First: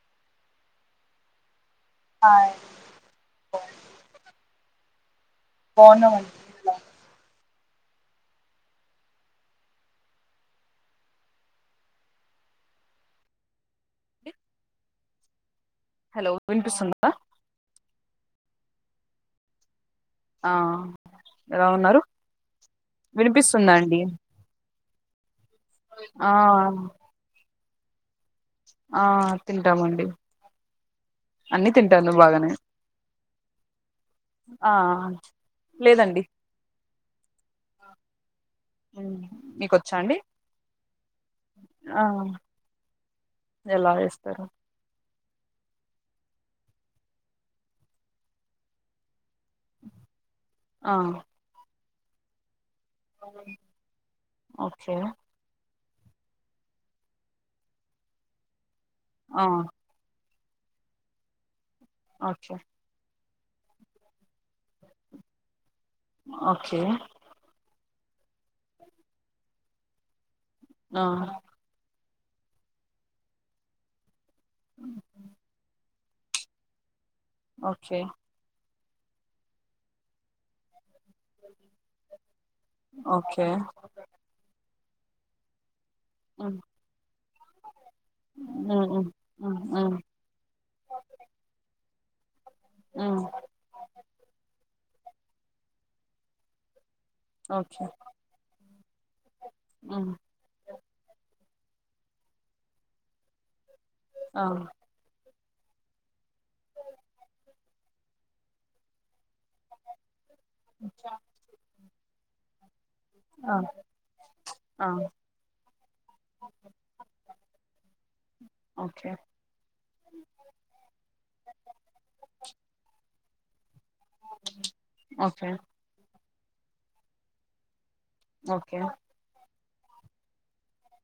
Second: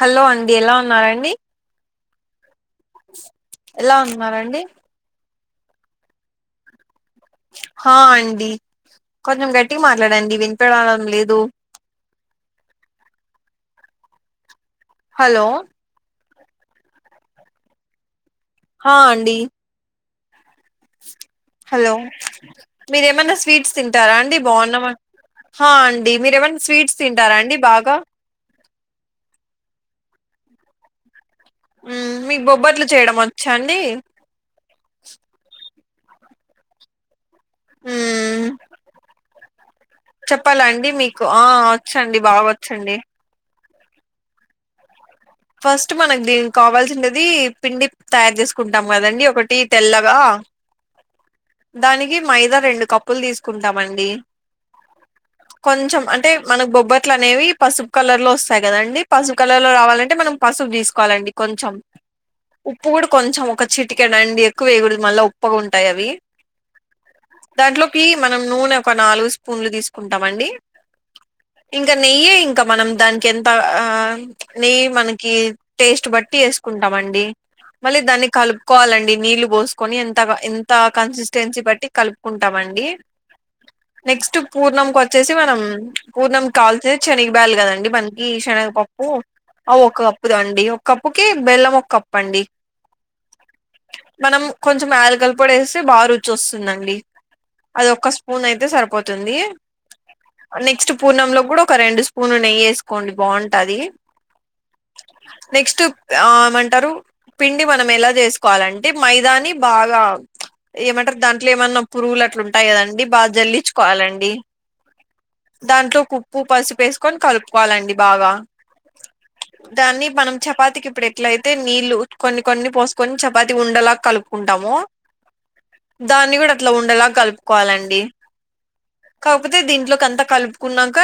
Hello అండి ఎలా ఉన్నారండి హాయ్ ఎలా ఉన్నారండి పోను హ అండి కొంచెం గట్టిగా మాట్లాడండి వినపడడం లేదు హలో హలో వినిపిస్తుంద హా అండి ఆ ఎలా హలో ఉన్నారు మీరేమైన్నా స్వీట్స్ వినిపిస్తుందండి తింటారా అండి బాగున్నా హా అండి ఆ మీరేమన్న స్వీట్స్ తింటారా అండి బాగా ఆ తింటామండి అన్ని తింటాను మ్మ్ మీకు బాగానే బొబ్బట్లు చేయడం వచ్చా అండి ఆ లేదండి మ్మ్ మ్మ్ మీకు వచ్చ అండి చెప్పాలా అండి మీకు ఆ ఆ వచ్చండి బాగా వచ్చండి ఎలా వేస్తారు ఫస్ట్ మనకు దీనికి కావాల్సినది పిండి తయారు చేసుకుంటాం కదండి ఒకటి తెల్లగా ఆ దానికి మైదా రెండు కప్పులు తీసుకుంటామండి ఓకే కొంచెం అంటే మనకు బొబ్బట్లు అనేవి పసుపు కలర్ లో వస్తాయి కదాండి పసుపు ఆ కలర్ లో రావాలంటే మనం పసుపు తీసుకోవాలండి కొంచెం ఓకే ఉప్పు కూడా కొంచెం ఒక చిటికెడండి ఎక్కువ వేయకూడదు మళ్ళా ఉప్పుగా ఉంటాయి అవి ఓకే దాంట్లోకి మనం నూనె ఒక నాలుగు స్పూన్లు తీసుకుంటాం అండి ఆ ఇంకా నెయ్యే ఇంకా మనం దానికి ఎంత ఆ నీ మనకి టేస్ట్ బట్టి వేసుకుంటాం అండి ఓకే మళ్ళీ దాన్ని కలుప్ కోవాలండి నీళ్లు పోసుకొని ఎంత ఎంత కన్సిస్ తెంచి బట్టి కలుపుకుంటామండి ఓకే నెక్స్ట్ పూర్ణం కి వచ్చేసి మనం పూర్ణం మ్మ్ కాల్చే చెనిగిబ్యాళ్ళు కదండి మనకి శనగ మ్మ్ పప్పు మ్మ్ అ మ్మ్ ఒక కప్పు అండి ఒక కప్పు కి బెల్లం ఒక కప్పు అండి మ్మ్ మనం కొంచెం యాలకల పొడి ఏస్తే బాగా రుచి వస్తుందండి ఓకే అది ఒక్క స్పూన్ అయితే సరిపోతుంది మ్మ్ నెక్స్ట్ పూర్ణంలో కూడా ఒక రెండు స్పూన్లు నెయ్యి వేసుకోండి బాగుంటది ఆ నెక్స్ట్ ఆ ఏమంటారు పిండి మనం ఎలా చేసుకోవాలంటే మైదాని బాగా ఏమంటారు దాంట్లో ఏమన్నా పురుగులు అట్లు ఉంటాయి కదండి బా ఆ జల్లిచ్చుకోవాలండి ఆ దాంట్లోకి ఉప్పు పసుపు వేసుకొని కలుపుకోవాలండి బాగా ఓకే దాన్ని మనం చపాతికి ఇప్పుడు ఎట్ల అయితే నీళ్లు కొన్ని కొన్ని పోసుకొని చపాతి ఉండలా కలుపు కుంటామో ఓకే దాన్ని కూడా అట్లా ఉండేలా కలుపుకోవాలండి ఓకే కాకపోతే దీంట్లోకి అంతా కలుపుకున్నాక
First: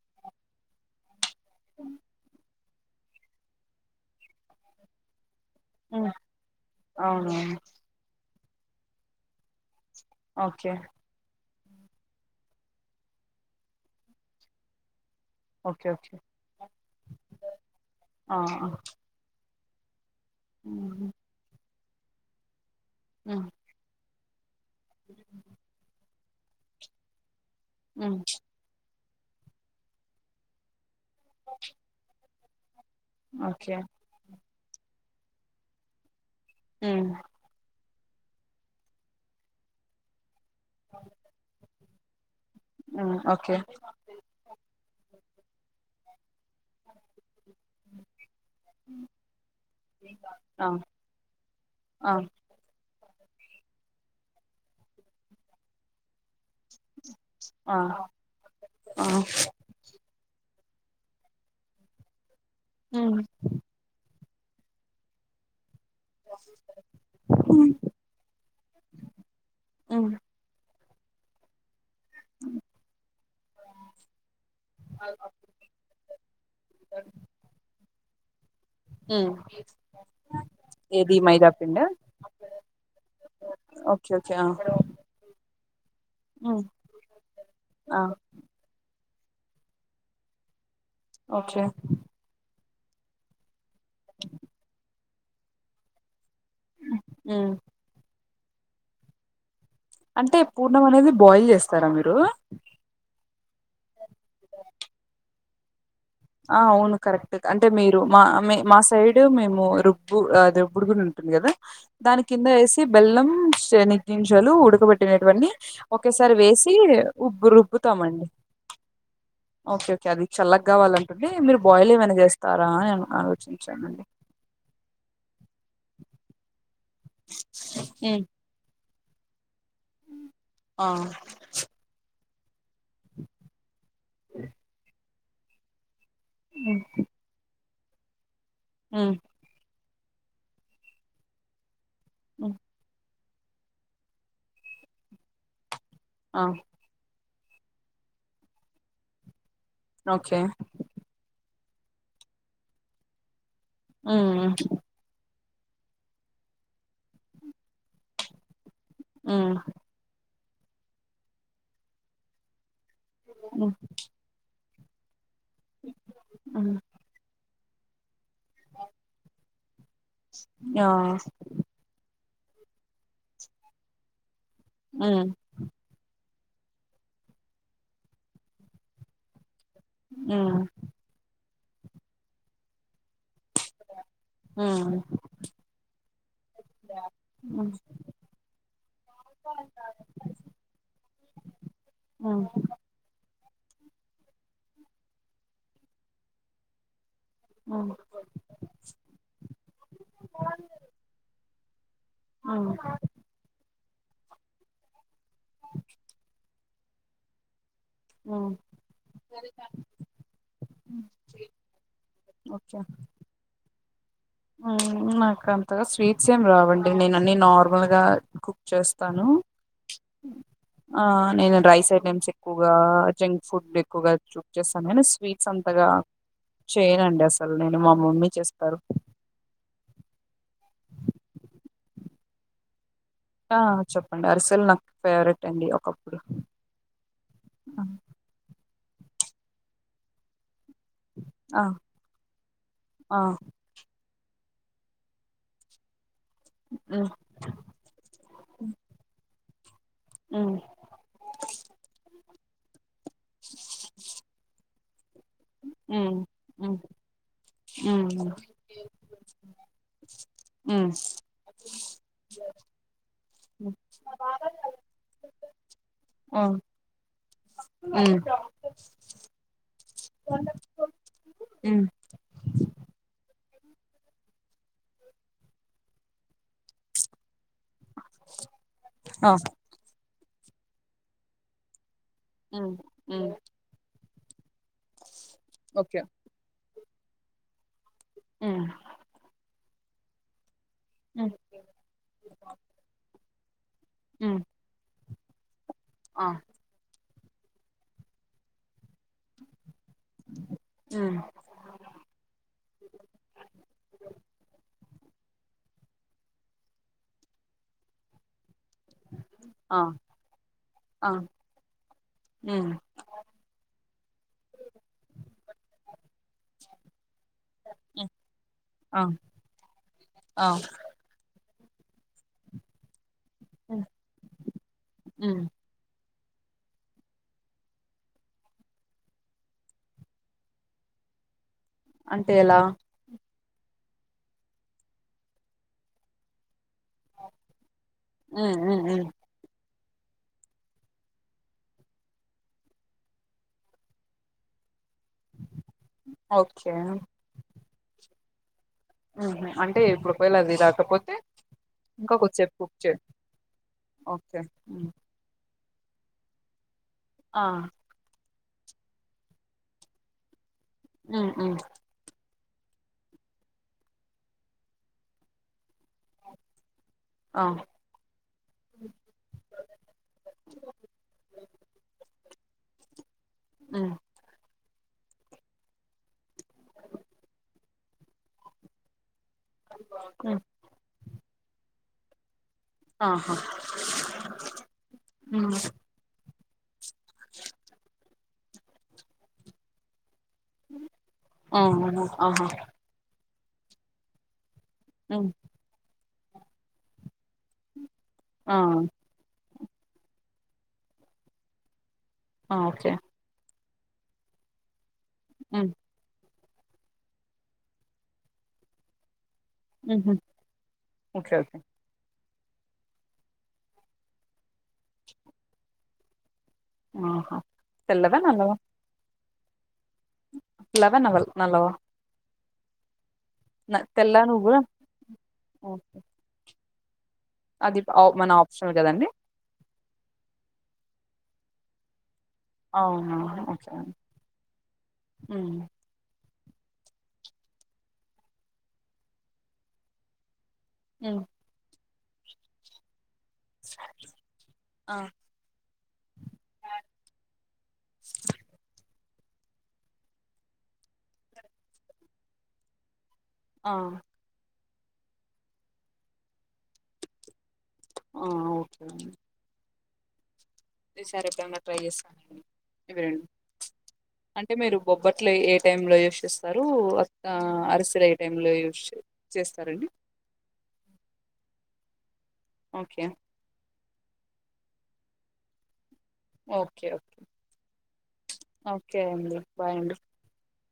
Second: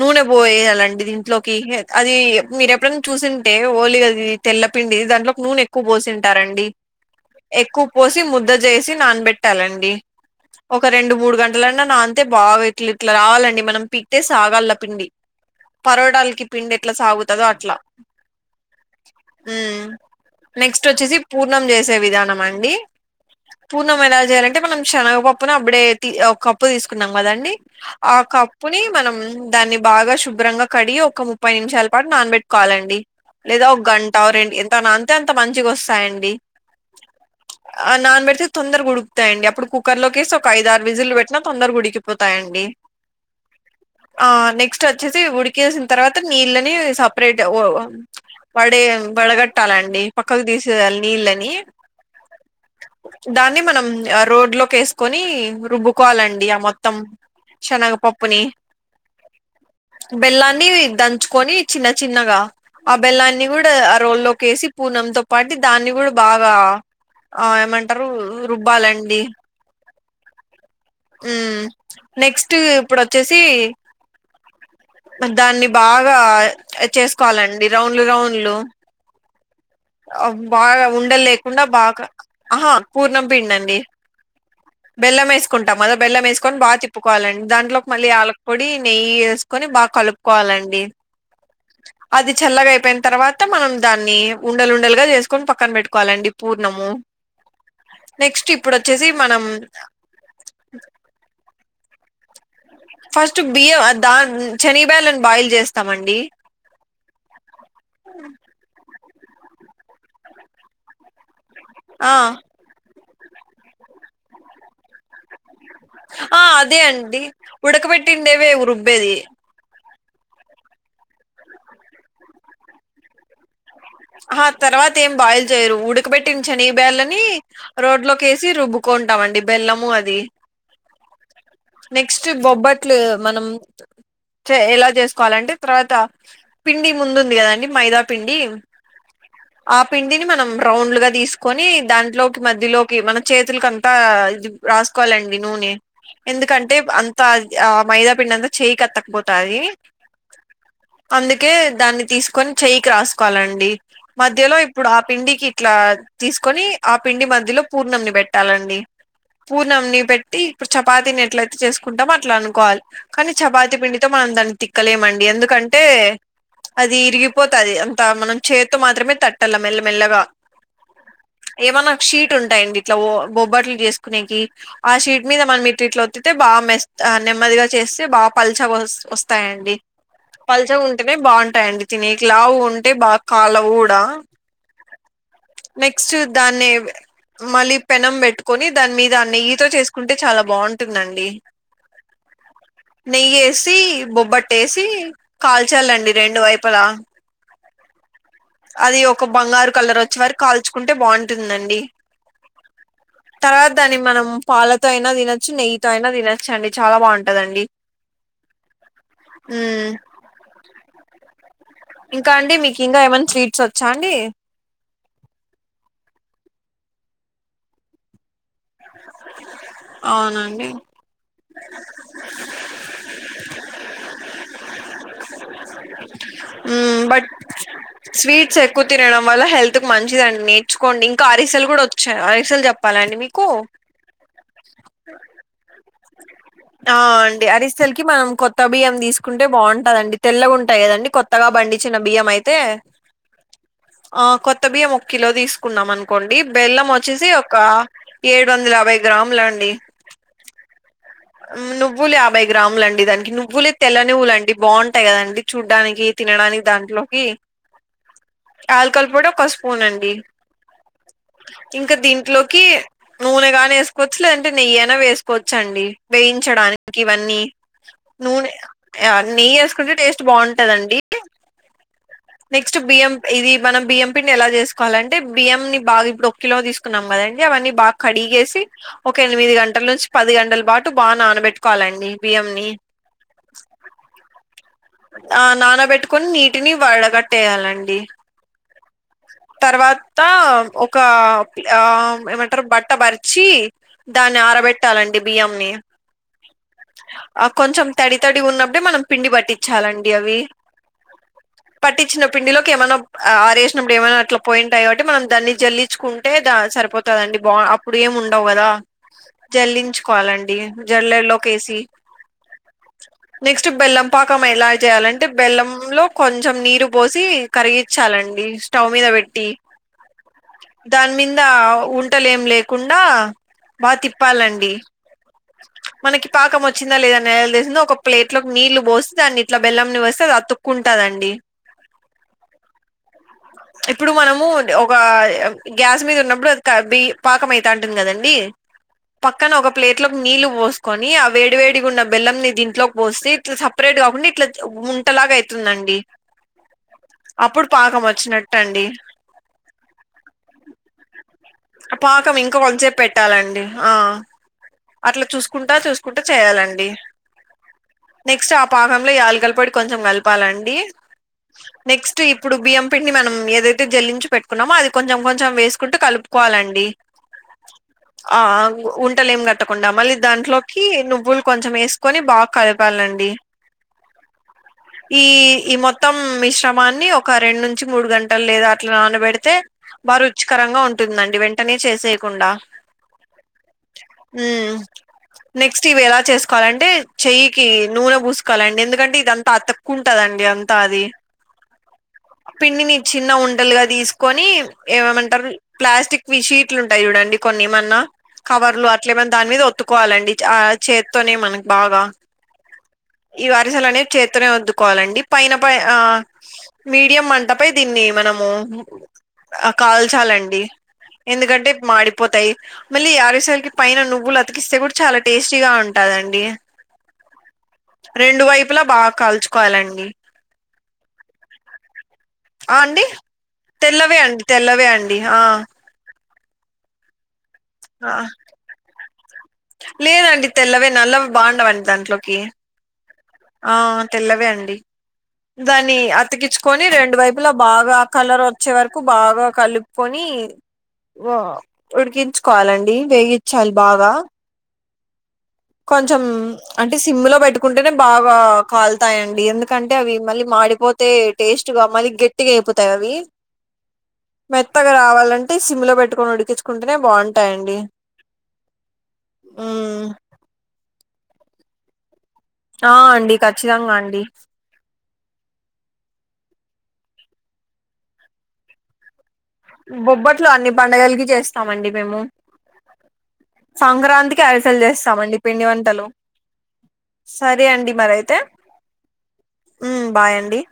నూనె పోయాలండి దీంట్లో కి అది మీరు ఎప్పుడ చూసింటే ఓలీగది తెల్లపిండి దాంట్లో నూనె ఎక్ క్కువ మ్మ్ పోసింటారండి అవును ఎక్కు పోసి ముద్ద చేసి నానబెట్టాలండి ఓకే ఒక రెండు మూడు గం ఇట్లన్నా నాంతే బాగా ఇట్లా ఇట్లా రావాలండి మనం పిక్తే సాగల్ల పిండి ఓకే ఓకే పరోటాలకి పిండి ఎట్లా సాగుతదో అట్లా ఆ ఆ మ్మ్ నెక్స్ట్ వచ్చేసి పూర్ణం చేసే విధానం అండి మ్మ్ పూర్ణము ఎలా చేయాలంటే మనం శనగపప్పును అప్పుడే ఒక కప్పు తీసుకున్నాం కదాండి ఆ హ్మ్ కప్పుని మనం దాన్ని బాగా శుభ్రంగా కడిగి ఒక ముప్పై నిమిషాల పాటు నానబెట్ కాలండి లేదా ఓకే ఒక గంట రెం ఎంత నాంతే అంత మంచిగా వస్తాయండి హ్మ్ ఆ నాన్ పెడితే తొందర ఉడుకుతాయండి అప్పు కుక్కర్ లోకేసి ఒక ఐదారు విజిల్లు పెట్నా తొందగా ఉడికి పోతాయండి హ్మ్ ఓకే ఆ నెక్స్ట్ వచ్చేసి ఉడికేసిన తర్వాత నీళ్ళ నీ సపరేట్ ఓ ఓ పడే వడగట్టాలండి పక్కకు ఆ తీసేయాలి నీళ్ళని ఆ దాన్ని మనం రోడ్ లోకి వేసుకొని రుబ్బుకోవాలండి మొత్తం ఆ శనగ పప్పుని ఆ బెల్లాన్ని దంచుకొని చిన్న చిన్నగా ఆ హ్మ్ బెల్లాన్ని కూడా ఆ రోల్లో కేసి పూర్ణంతో పాటి దాన్ని కూడా బాగా ఆ హ్మ్ ఏమంటారు రుబ్బాలండి నెక్స్ట్ ఇప్పుడొచ్చేసి దాన్ని బాగా చేసుకోవాలండి రౌండ్లు రౌండ్లు హ్మ్ ఓ బాగా ఏది ఉండలు మైదా లేకుండా పిండా బా ఆహా పూర్ణ పిండండి ఓకే ఓకే ఆ బెల్లం వేసుకుంటాం కదా బెల్లం వేసుకొని హ్మ్ బాగ తిప్పుకోవాలండి దాంట్లో ఆ మళ్ళీ యాలక్ పొడి నెయ్యి వేసుకొని బాగా కలుపుకోవాలండి ఓకే అది చల్లగయిపోయిన తర్వాత మనం దాన్ని ఉండలుండలుగా చేసుకొని పక్కన పెట్టుకోవాలండి పూ నము హ్మ్ నెక్స్ట్ ఇప్పుడు వచ్చేసి మనం అంటే పూర్నం అనేది బాయిల్ చేస్తారా మీరు ఫస్ట్ బియ్యం దా శనిగ బ్యాళ్లను బాయిల్ చేస్తామండి ఆ అవును కరెక్ట్ అంటే మీరు మా మా సైడ్ మేము రుబ్బు రుబ్బుడు గు ఉంటుంది కదా ఆ దాని కింద వేసి బెల్లం నిగ్గింజలు ఉడకబెట్టినటువీ ఒకేసారి ఆ వేసి అదే అండి ఉబ్బు రుబ్బుతామండి ఉడకబెట్టిండేవే రుబ్బేది ఓకే ఓకే అది చల్లగా కావాలంటండి మీరు బాయిల్ ఏమైనా చేస్తారా అని ఆలోచించానండి ఆ తర్వాత ఏం బాయిల్ చేయరు ఉడకబెట్టి శని బేళని రోట్ ఉమ్ లోకి చి రుబ్బుకుంటాండి బెల్లము అది ఆ నెక్స్ట్ బొబ్బట్లు మనం ఎలా చేసుకోవాలంటే తర్వాత ఉమ్ పిండి ముందుంది కదండి మైదా పిండి ఊ ఆ పిండిని మనం రౌండ్ గా తీసుకొని దాంట్లోకి ఉమ్, మధ్యలోకి మన చేతులు కనిపి ప ఇది రాసుకోవాలండి నూనె ఆ ఎందుకంటే అంత ఆ మైదా పిండి అంతా చేయిి కత్తకపోతది ఓకే అందుకే దాన్ని తీసుకొని చెయ్యికి రాసుకోలండి ఉమ్ మధ్యలో ఇప్పుడు ఆ పిండికి ఇట్లా తీసుకొని ఆ పిండి మధ్యలో పూర్ణమిని పెట్టాలండి ఉమ్ పూర్ణమిని పెట్టి ఇప్పుడు చపాతిని ఎట్లయితే చేసుకుంటమో అట్లా అనుకోవాలి కానీ ఉమ్ చపాతి పిండితో మనం దాన్ని తిక్కలేమండి ఎందు కంటే ఉమ్ అది ఇరిగిపోతుది అంత మనం చేతో మాత్రమే తట్టల మెల్లమెల్లగా ఆ ఏమైన్నా షీట్ ఉంటాయండి ఇట్లా బొబ్బట్లు చేసుకునేకి ఆ షీట్ ఉమ్ మీద మన మీట్ ఇట్లా ఒత్తితే బాగా మె నెమ్మదిగా చేస్తే బాగా పల్చ వస్తాయండి ఉమ్ పల్చ గా ఉంటేనే బాగుంటాయిండి తినేవి లావు ఉంటే బాగా కలవూ గుడా ఉ నెక్స్ట్ దాన్ని మళ్ళీ పెనం పెట్టుకొని దాని మీద అ నెయ్యితో చేసుకుంటే చాలా బాగుంటుందండి ఆ నెయ్యేసి బొబ్బట్టేసి కాల్చాలండి రెండు వైపులా ఆ అది ఒక బంగారు కలర్ వచ్చే వరకి కాల్చుకుంటే బాగుంటుందండి అ తర్వాత దాన్ని మనం పాలతో అయినా తినొచ్చు నెయ్యితో అయినా తినొచ్చు అండి చాలా బాగుంటదండి ఉమ్ మ్మ్ ఇంకా అండి ఓకే మీకు ఇంకా ఏమైన్నా స్వీట్స్ వచ్చా అండి ఉమ్ నాకు అంతగా స్వీట్స్ ఏం రావండి నేను అన్ని నార్మల్ గా కు చేస్తాను అవునండీ ఆ నేను రైస్ ఐటెమ్స్ ఎక్కువగా జంక్ ఫుడ్ ఎక్కువగా యూస్ చేస్తాను కానీ నేను స్వీట్స్ అంతగా మ్మ్ చేయనండి బట్ అసలు నేను మా మమ్మీ చేసి పెడ మళ్ళ హెల్త్ కి మంచిదండి నేర్చుకోండి ఇంకా అరిసెలు కూడా వచ్చాయి అరిసెలు చెప్పాలండి మీకు డ్ అరిసెల్ నాకు ఫేవరెట్ అండి ఒకప్పుడు ఆ అండి అరిసెలు హ్మ్. కి మనం కొత్త బియ్యం తీసుకుంటే బాగుంటదండి తెల్లగాంటాయి కదండి కొత్తగా ఆ బండించిన బియ్యం అయితే ఆ ఆ కొత్త బియ్యం ఒక కిలో తీసుకున్నాం అనుకోండి బెల్లం ఉమ్ వచ్చేసి ఒక రడు వందల యాభై గ్రాములు అండి ఉమ్. నువ్వులు యాభై గ్రాములండి దానికి నువ్వులే తెల్ల నువ్వులు అండి బాగుంటాయి కదండి. చూడ్డానికి ఉమ్ తినడానికి ఉమ్ దాంట్లోకి. ఉమ్. ఆలుకల్ కూడా ఒక స్పూన్ అండి. ఉమ్. ఇంకా దీంట్లోకి ఉమ్ నూనెగాని వేసుకోవచ్చు లేదంటే నెయ్యి అయినా వేసుకోవచ్చండి. వేయించడానికి ఇవన్నీ. ఉమ్ నూనె ఆహ్ నెయ్యి వేసుకుంటే టేస్ట్ బాగుంటదండి. ఉమ్ నెక్స్ట్ బియ్యం ఇది మనం బియ్యంపిండి ఎలా చేసుకోవాలంటే బియ్యం ని బాగా ఇప్పుడు. కిలో తీసుకున్నాం కదండి అవ్వని బాగా కడిగేసి ఒక ఆ ఎనిమిది గ. గంటల నుంచి పది గంటల పాటు బాగా నానబెట్టుకోవాలండి బియ్యంని. ఉమ్ ఉమ్ ఆహ్ ఓకే నానబెట్టుకొని నీటిని వడ కట్టేయాలండి. ఉమ్. తర్వాత ఒక ఉమ్ ఆహ్ ఏమంటారు బట్ట పరిచి. దాన్ని ఉమ్ ఆరబెట్టాలండి బియ్యంని. ఆ ఆహ్ కొంచెం తడి తడి ఉన్నప్పుడే మనం పిండి పట్టించాలండి అవి. ఉమ్ పట్టించిన పిండిలోకి ఏమనా ఆరేసినప్పుడు ఏమైనా అట్లా ఏమైనా పోయి ఉంటాయి కాబట్టి మనం దాన్ని జల్లించుకు. అంటే దా సరిపోతాదండి బా అప్పుడు ఏముండవు కదా. ఆ జల్లించుకోవాలండి ఆ జల్లెడ లోకి వేసి. ఉమ్. నెక్స్ట్ బెల్లం పాకం ఎలా చేయాలంటే బెల్లం లో కొంచెం నీరు పోసి కరిగించాలండి. స్టౌవ్ మీద పెట్టి. ఆహ్. దాని మీద ఉండలేం లేకుండా బాగా తిప్పాలండి. ఉమ్ మనకి పాకం వచ్చిందా లేదా నేసిందా ఒక ప్లేట్ లో నీళ్లు పోసి దాన్ని ఇట్ల బెల్ంని వస్తే అది అతుక్. కుంటాందండి. అంటే ఎలా ఇప్పుడు మనము ఒక గ్యాస్ మీద ఉన్నప్పుడు అది కా బి పాకం అయితా ఉంటుంది కదండి. ఉమ్ ఉమ్ ఉమ్ పక్కన ఒక ప్లేట్ లోకి నీళ్లు పోసుకొని ఆ వేడి వేడిగా ఉన్న బెల్లం నీ దీంట్లో పోసీ. ఇట్లా సపరేట్ కాకుండా ఇట్లా ఉం. ఉండ లాగ అయితుందండి ఓకే అప్పుడు పాకం వచ్చినట్టు అండి. ఆహ్ అంటే ఇప్పుడు ఒకవేళ అది రాకపోతే. పాకం కొద్దిసేపు ఇంకా కుక్ కొంతసేపు చేయి పెట్టాలండి ఆహ్ ఓకే హ్మ్. అట్లా చూసు కుంటా చూసుకుంటూ చేయాలండి. ఆహ్. నెక్స్ట్ ఆ పాకంలో యాలకుల పొడి కొంచెం కలపాలండి. ఉమ్ ఉమ్ నెక్స్ట్ ఇప్పుడు బియ్యం పిండి మనం ఏదైతే జల్లించి పెట్టుకున్నామో అది కొంచెం కొంచెం వేసుకుంటూ కలుపుకొనీ కోవాలండి. ఆహ్. ఆహ్ ఉండలేం కట్టకుండా మళ్ళీ దాంట్లోకి నువ్వులు కొంచెం వేస్ కొని బాగా కలపాలండి. ఉమ్. ఈ ఈ మొత్తం మిశ్రమాన్ని ఒక రెండు నుంచి మూడు గంటలు లేదా అట్లా నానబెడితే అయితే బా ఉమ్ రుచికరంగా ఉంటుందండి వెంటనే చేసేయకుండా ఆహా ఉమ్ ఉమ్ నెక్స్ట్ ఇవి ఎలా చేసుకోవాలింటే చెయ్యికి నూనె పూసుకోవాలండి ఎందుకంటే ఇదంతా అతక్ ఉంటదండి అంతా అది ఆవును ఆహా పిండిని చిన్న ఉండలుగా తీసుకొని ఉమ్ ఏమేమంటారు ప్లాస్టిక్ విషీట్లు ఉంటాయి చూడండి కొన్ని ఏమన్నా ఆ కవర్లు అట్లే మని దాని మీద ఒత్తుకోవాలండి ఆ చేత్తోనే మనకు బాగా ఆ ఓకే ఈ అరిసెలు అనేవి చేతనే వత్తుకోవాలండి పైన ఉమ్ పైన ఆ మీడియం మంటపై దీన్ని మనము ఉహు కాల్చాలండి ఓకే ఓకే ఎందుకంటే మాడిపోతాయి మళ్ళీల ఆరిసలకి పైన నువ్వులు అ సిమిడి చాలా టేస్టీగా ఉంటాదండి ఆహా తెల్లవ నల్లవ బా కాల్చుకోవాలండి తెల్లవా నల్లవా ఆ అండి న- తెల్ల తెల్లవే అండి నువ్వుల తెల్లవే అండి ఆ ఓకే అది ఆ మన ఆప్షనల్ కదండి లేదండి తెల్లవే నల్లవి బావుండవండి దాంట్లోకి అవునా ఓకే ఆ తెల్లవే అండి ఉమ్ దాని దాన్ని అతికిచ్చుకొని రెండు వైపులా బాగా ఆ కలర్ వచ్చే వరకు బాగా కలుపుకొని మ్ ఉడికించుకోవాలండి వేగించాలి బాగా ఆ కొంచెం అంటే సిమ్ లో పెట్టుకుంటేనే బాగా కాల్తాయండి ఎందుకంటే అవి మళ్ళీ మాడిపోతాయ్ తే టేస్ట్ గా మరి గట్టిగా అయిపోతాయ అవి ఆ మెత్తగా రావాలంటే సిమ్ లో పెట్టుకొని ఉడికించుకుంటేనే బావుంటాయండి మ్ ఓకేండి మ్ సరే ఎపుడైన ట్రై చేస్తానేను ఆ ఇవి రెండు అండి ఖచ్చితంగా అండి అంటే మీరు బొబ్బట్లు ఏ టైమ్ లో యూజ్ చేస్తారు అరిసెలు ఏ టై లో యూస్ చేస్తారు బొబ్బట్లు అన్ని పండుగలకి చేస్తామండి మేము ఓకే సంక్రాంతికి అరిసెలు చేస్తామండి పిండి వంటలు ఓకే ఓకే సరే అండి మరైతే ఓకే అండి బాయ్ అండి ఉమ్ బాయ్ అండి